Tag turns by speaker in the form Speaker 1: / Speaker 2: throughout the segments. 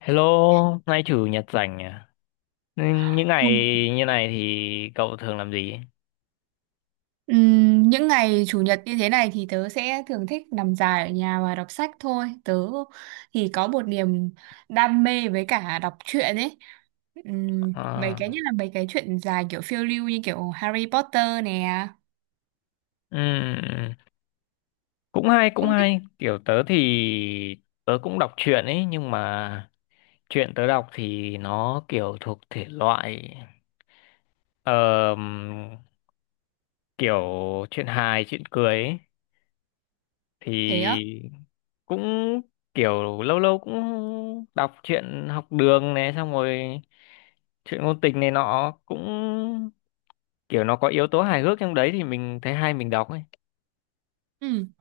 Speaker 1: Hello, nay chủ nhật rảnh à? Ừ, những ngày
Speaker 2: Không.
Speaker 1: như này thì cậu thường làm gì?
Speaker 2: Những ngày chủ nhật như thế này thì tớ sẽ thường thích nằm dài ở nhà và đọc sách thôi. Tớ thì có một niềm đam mê với cả đọc truyện ấy. Mấy cái nhất
Speaker 1: À,
Speaker 2: là mấy cái truyện dài kiểu phiêu lưu như kiểu Harry Potter nè.
Speaker 1: ừm, cũng hay, cũng
Speaker 2: Không biết
Speaker 1: hay. Kiểu tớ thì Tớ cũng đọc truyện ấy, nhưng mà truyện tớ đọc thì nó kiểu thuộc thể loại ờm, kiểu chuyện hài, chuyện cười ấy.
Speaker 2: thế á.
Speaker 1: Thì cũng kiểu lâu lâu cũng đọc truyện học đường này, xong rồi chuyện ngôn tình này nọ cũng kiểu nó có yếu tố hài hước trong đấy thì mình thấy hay mình đọc ấy.
Speaker 2: Ừm.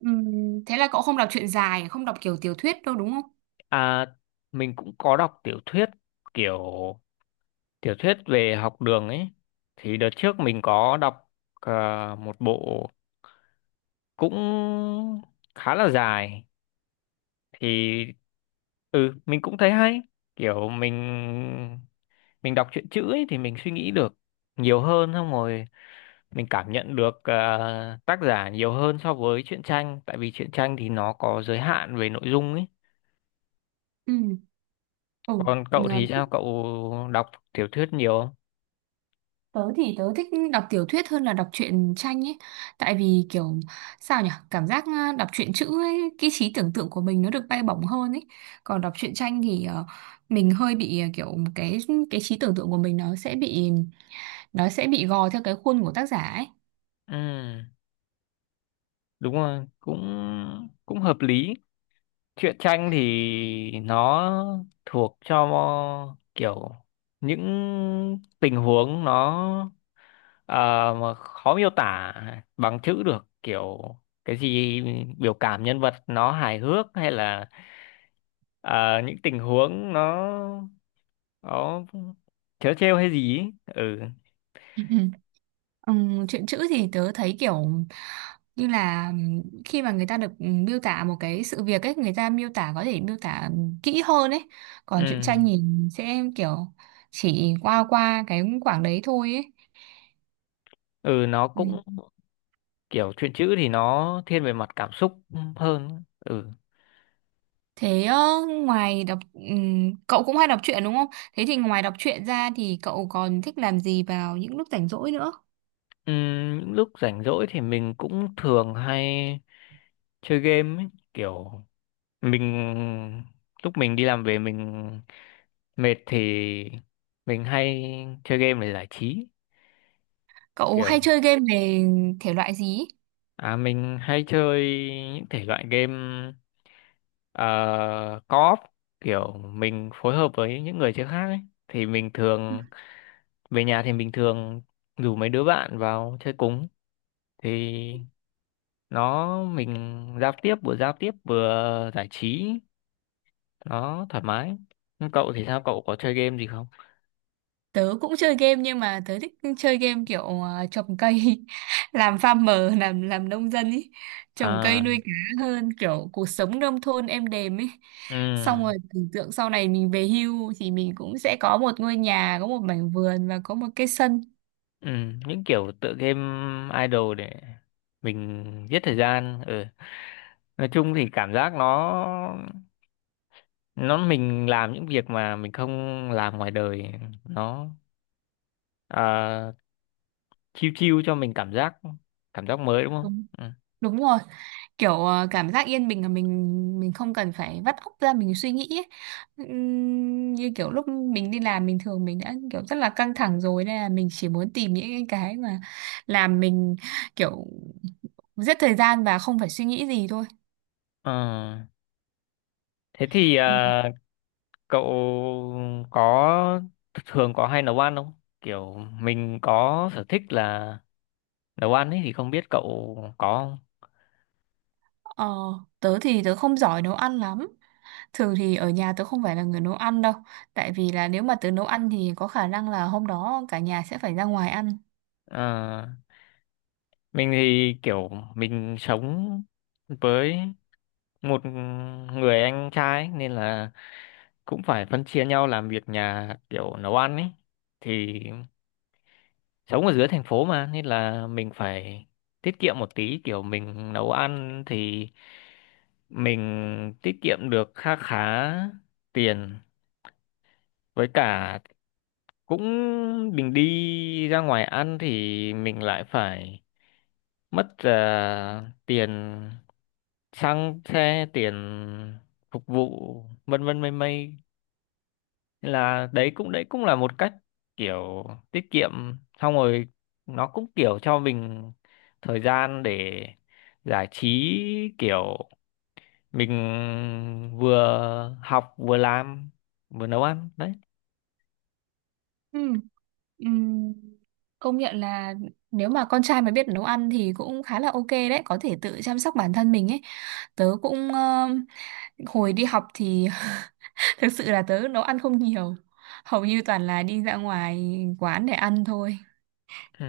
Speaker 2: Ừm, Thế là cậu không đọc truyện dài, không đọc kiểu tiểu thuyết đâu đúng không?
Speaker 1: À, mình cũng có đọc tiểu thuyết, kiểu tiểu thuyết về học đường ấy. Thì đợt trước mình có đọc một bộ cũng khá là dài thì ừ mình cũng thấy hay. Kiểu mình đọc truyện chữ ấy thì mình suy nghĩ được nhiều hơn, xong rồi mình cảm nhận được tác giả nhiều hơn so với truyện tranh, tại vì truyện tranh thì nó có giới hạn về nội dung ấy.
Speaker 2: Ừ.
Speaker 1: Còn
Speaker 2: Ừ.
Speaker 1: cậu thì sao? Cậu đọc tiểu thuyết nhiều không?
Speaker 2: Tớ thì tớ thích đọc tiểu thuyết hơn là đọc truyện tranh ấy. Tại vì kiểu sao nhỉ? Cảm giác đọc truyện chữ ấy, cái trí tưởng tượng của mình nó được bay bổng hơn ấy. Còn đọc truyện tranh thì mình hơi bị à, kiểu cái trí tưởng tượng của mình nó sẽ bị gò theo cái khuôn của tác giả ấy.
Speaker 1: Ừ, đúng rồi, cũng cũng hợp lý. Truyện tranh thì nó thuộc cho kiểu những tình huống nó ờ, mà khó miêu tả bằng chữ được, kiểu cái gì biểu cảm nhân vật nó hài hước hay là ờ, những tình huống nó trớ trêu hay gì ấy. Ừ,
Speaker 2: Chuyện chữ thì tớ thấy kiểu như là khi mà người ta được miêu tả một cái sự việc ấy người ta miêu tả có thể miêu tả kỹ hơn ấy, còn truyện
Speaker 1: ừ,
Speaker 2: tranh nhìn sẽ kiểu chỉ qua qua cái khoảng đấy thôi ấy.
Speaker 1: ừ, nó
Speaker 2: Ừm.
Speaker 1: cũng kiểu truyện chữ thì nó thiên về mặt cảm xúc hơn, ừ.
Speaker 2: Thế ngoài đọc cậu cũng hay đọc truyện đúng không, thế thì ngoài đọc truyện ra thì cậu còn thích làm gì vào những lúc rảnh rỗi nữa?
Speaker 1: Những lúc rảnh rỗi thì mình cũng thường hay chơi game ấy. Kiểu mình lúc mình đi làm về mình mệt thì mình hay chơi game để giải trí.
Speaker 2: Cậu
Speaker 1: Kiểu
Speaker 2: hay chơi game về thể loại gì?
Speaker 1: à, mình hay chơi những thể loại game co-op, kiểu mình phối hợp với những người chơi khác ấy. Thì mình thường về nhà thì mình thường rủ mấy đứa bạn vào chơi cùng, thì nó mình giao tiếp, vừa giao tiếp vừa giải trí nó thoải mái. Nhưng cậu thì sao, cậu có chơi game gì không?
Speaker 2: Tớ cũng chơi game nhưng mà tớ thích chơi game kiểu trồng cây, làm farmer, làm nông dân ý, trồng
Speaker 1: À,
Speaker 2: cây nuôi cá hơn kiểu cuộc sống nông thôn êm đềm ấy.
Speaker 1: ừ,
Speaker 2: Xong rồi tưởng tượng sau này mình về hưu thì mình cũng sẽ có một ngôi nhà, có một mảnh vườn và có một cái sân.
Speaker 1: ừ, những kiểu tựa game idol để mình giết thời gian, ừ. Nói chung thì cảm giác nó mình làm những việc mà mình không làm ngoài đời, nó à, chill chill cho mình cảm giác, cảm giác mới đúng không,
Speaker 2: Đúng,
Speaker 1: ừ.
Speaker 2: đúng rồi. Kiểu cảm giác yên bình là mình không cần phải vắt óc ra mình suy nghĩ ấy. Như kiểu lúc mình đi làm bình thường mình đã kiểu rất là căng thẳng rồi nên là mình chỉ muốn tìm những cái mà làm mình kiểu giết thời gian và không phải suy nghĩ gì thôi.
Speaker 1: Ờ, thế thì
Speaker 2: Ừ.
Speaker 1: cậu có thường có hay nấu ăn không? Kiểu mình có sở thích là nấu ăn ấy thì không biết cậu có không?
Speaker 2: ờ, Tớ thì tớ không giỏi nấu ăn lắm, thường thì ở nhà tớ không phải là người nấu ăn đâu, tại vì là nếu mà tớ nấu ăn thì có khả năng là hôm đó cả nhà sẽ phải ra ngoài ăn.
Speaker 1: À, mình thì kiểu mình sống với một người anh trai ấy, nên là cũng phải phân chia nhau làm việc nhà kiểu nấu ăn ấy. Thì sống ở dưới thành phố mà nên là mình phải tiết kiệm một tí, kiểu mình nấu ăn thì mình tiết kiệm được kha khá tiền. Với cả cũng mình đi ra ngoài ăn thì mình lại phải mất tiền xăng xe, tiền phục vụ vân vân mây mây. Nên là đấy cũng là một cách kiểu tiết kiệm, xong rồi nó cũng kiểu cho mình thời gian để giải trí, kiểu mình vừa học vừa làm vừa nấu ăn đấy,
Speaker 2: Ừ. Ừm, Công nhận là nếu mà con trai mà biết nấu ăn thì cũng khá là ok đấy, có thể tự chăm sóc bản thân mình ấy. Tớ cũng hồi đi học thì thực sự là tớ nấu ăn không nhiều, hầu như toàn là đi ra ngoài quán để ăn thôi.
Speaker 1: ừ.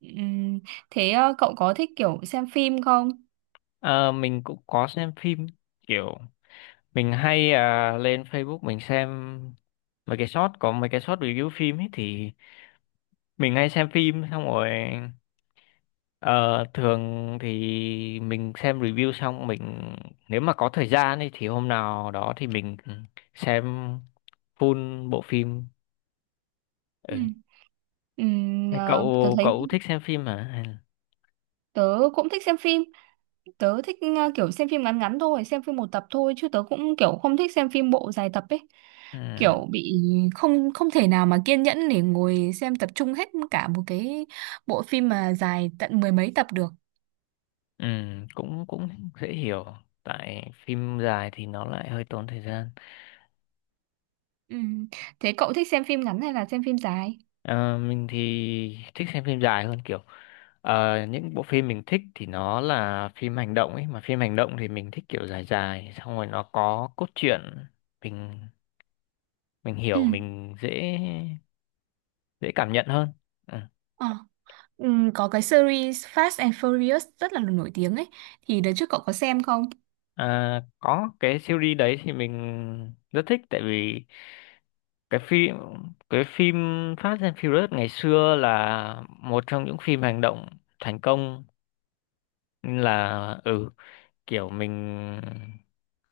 Speaker 2: Ừm, Thế cậu có thích kiểu xem phim không?
Speaker 1: Ờ, mình cũng có xem phim, kiểu mình hay lên Facebook mình xem mấy cái short, có mấy cái short review phim ấy, thì mình hay xem phim xong rồi. Ờ, thường thì mình xem review xong mình nếu mà có thời gian ấy, thì hôm nào đó thì mình xem full bộ phim. Ừ.
Speaker 2: Ừ.
Speaker 1: Thế
Speaker 2: Ờ, Tớ
Speaker 1: Cậu
Speaker 2: thấy
Speaker 1: cậu thích xem phim hả? Hay là-
Speaker 2: tớ cũng thích xem phim, tớ thích kiểu xem phim ngắn ngắn thôi, xem phim một tập thôi chứ tớ cũng kiểu không thích xem phim bộ dài tập ấy,
Speaker 1: ừ.
Speaker 2: kiểu bị không không thể nào mà kiên nhẫn để ngồi xem tập trung hết cả một cái bộ phim mà dài tận mười mấy tập được.
Speaker 1: Ừ, cũng cũng dễ hiểu. Tại phim dài thì nó lại hơi tốn thời gian.
Speaker 2: Ừ. Thế cậu thích xem phim ngắn hay là xem phim dài?
Speaker 1: Ờ, mình thì thích xem phim dài hơn, kiểu những bộ phim mình thích thì nó là phim hành động ấy, mà phim hành động thì mình thích kiểu dài dài, xong rồi nó có cốt truyện mình mình
Speaker 2: Ừ.
Speaker 1: hiểu, mình dễ dễ cảm nhận hơn, ừ.
Speaker 2: Ờ. Ừ, có cái series Fast and Furious rất là nổi tiếng ấy, thì đợt trước cậu có xem không?
Speaker 1: À, có cái series đấy thì mình rất thích, tại vì cái phim cái phim Fast and Furious ngày xưa là một trong những phim hành động thành công, nên là ừ kiểu mình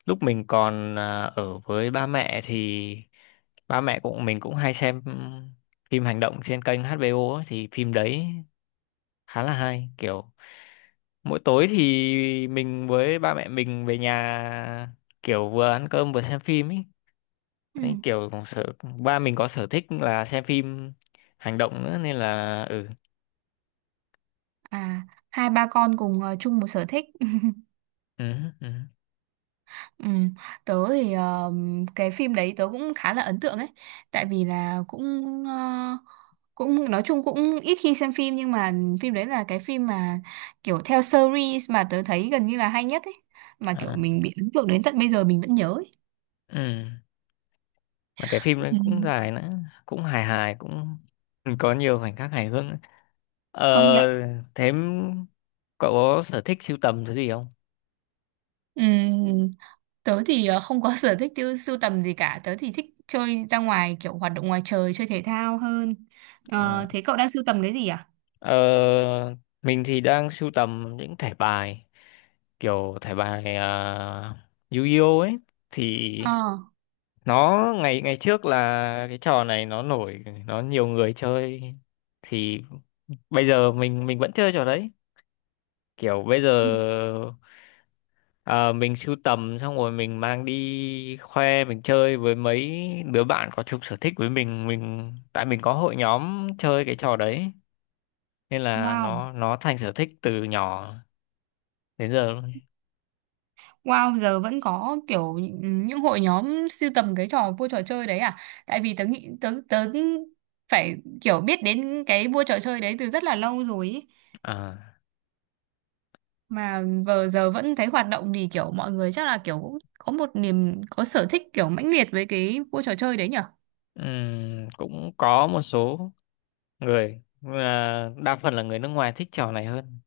Speaker 1: lúc mình còn ở với ba mẹ thì ba mẹ cũng mình cũng hay xem phim hành động trên kênh HBO ấy, thì phim đấy khá là hay, kiểu mỗi tối thì mình với ba mẹ mình về nhà kiểu vừa ăn cơm vừa xem phim ấy.
Speaker 2: Ừ.
Speaker 1: Đấy kiểu cũng sở ba mình có sở thích là xem phim hành động nữa nên là ừ,
Speaker 2: À, hai ba con cùng chung một sở thích.
Speaker 1: ừ, ừ,
Speaker 2: Ừ. Tớ thì cái phim đấy tớ cũng khá là ấn tượng ấy, tại vì là cũng ờ, cũng nói chung cũng ít khi xem phim nhưng mà phim đấy là cái phim mà kiểu theo series mà tớ thấy gần như là hay nhất ấy, mà kiểu
Speaker 1: à,
Speaker 2: mình bị ấn tượng đến tận bây giờ mình vẫn nhớ ấy.
Speaker 1: ừ. Mà cái phim đấy
Speaker 2: Ừ.
Speaker 1: cũng dài nữa, cũng hài hài cũng có nhiều khoảnh khắc hài hước nữa. Ờ,
Speaker 2: Công nhận.
Speaker 1: thế cậu có sở thích sưu tầm thứ gì không?
Speaker 2: Ừ. Tớ thì không có sở thích tiêu sưu tầm gì cả, tớ thì thích chơi ra ngoài kiểu hoạt động ngoài trời chơi thể thao hơn. Ờ,
Speaker 1: À.
Speaker 2: thế cậu đang sưu tầm cái gì à?
Speaker 1: Ờ, mình thì đang sưu tầm những thẻ bài, kiểu thẻ bài Yu-Gi-Oh ấy. Thì
Speaker 2: Ờ.
Speaker 1: nó ngày ngày trước là cái trò này nó nổi, nó nhiều người chơi. Thì bây giờ mình vẫn chơi trò đấy, kiểu bây giờ
Speaker 2: Ừ.
Speaker 1: ờ, mình sưu tầm xong rồi mình mang đi khoe, mình chơi với mấy đứa bạn có chung sở thích với mình, tại mình có hội nhóm chơi cái trò đấy, nên là
Speaker 2: Wow.
Speaker 1: nó thành sở thích từ nhỏ đến giờ luôn.
Speaker 2: Wow, giờ vẫn có kiểu những hội nhóm sưu tầm cái trò vua trò chơi đấy à? Tại vì tớ nghĩ tớ tớ phải kiểu biết đến cái vua trò chơi đấy từ rất là lâu rồi ý.
Speaker 1: À,
Speaker 2: Mà vừa giờ vẫn thấy hoạt động thì kiểu mọi người chắc là kiểu cũng có một niềm có sở thích kiểu mãnh liệt với cái vua trò chơi đấy nhở?
Speaker 1: cũng có một số người nhưng mà đa phần là người nước ngoài thích trò này hơn.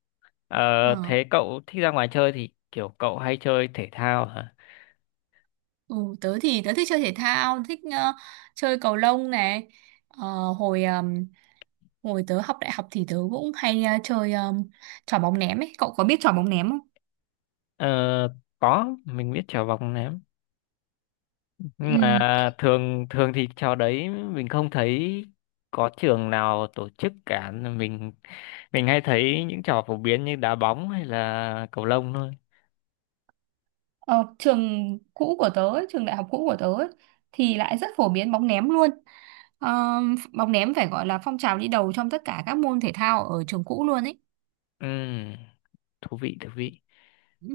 Speaker 1: Ờ,
Speaker 2: Ờ,
Speaker 1: thế cậu thích ra ngoài chơi thì kiểu cậu hay chơi thể thao hả?
Speaker 2: ừ, tớ thì tớ thích chơi thể thao, thích chơi cầu lông này. Ờ, hồi hồi tớ học đại học thì tớ cũng hay chơi trò bóng ném ấy. Cậu có biết trò bóng ném không?
Speaker 1: Ờ, có mình biết trò vòng ném, nhưng
Speaker 2: Ừ.
Speaker 1: mà thường thường thì trò đấy mình không thấy có trường nào tổ chức cả. Mình hay thấy những trò phổ biến như đá bóng hay là cầu lông thôi.
Speaker 2: Ờ, trường cũ của tớ ấy, trường đại học cũ của tớ ấy, thì lại rất phổ biến bóng ném luôn. Ờ, bóng ném phải gọi là phong trào đi đầu trong tất cả các môn thể thao ở trường cũ luôn ấy.
Speaker 1: Ừm, thú vị thú vị.
Speaker 2: Ừ.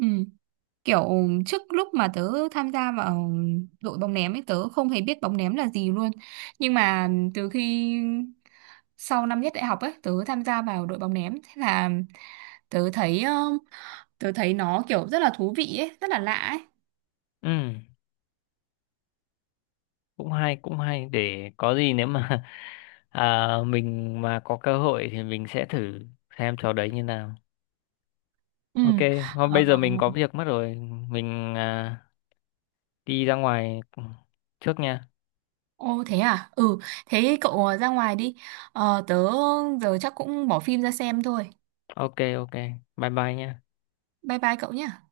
Speaker 2: Kiểu trước lúc mà tớ tham gia vào đội bóng ném ấy tớ không hề biết bóng ném là gì luôn. Nhưng mà từ khi sau năm nhất đại học ấy tớ tham gia vào đội bóng ném, thế là tớ thấy tớ thấy nó kiểu rất là thú vị ấy, rất là lạ ấy.
Speaker 1: Ừ, cũng hay cũng hay, để có gì nếu mà à, mình mà có cơ hội thì mình sẽ thử xem trò đấy như nào.
Speaker 2: Ừ.
Speaker 1: Ok, hôm
Speaker 2: Ờ.
Speaker 1: bây giờ mình có việc mất rồi, mình đi ra ngoài trước nha.
Speaker 2: Ồ thế à? Ừ, thế cậu ra ngoài đi. Ờ, tớ giờ chắc cũng bỏ phim ra xem thôi.
Speaker 1: Ok ok, bye bye nha.
Speaker 2: Bye bye cậu nhé.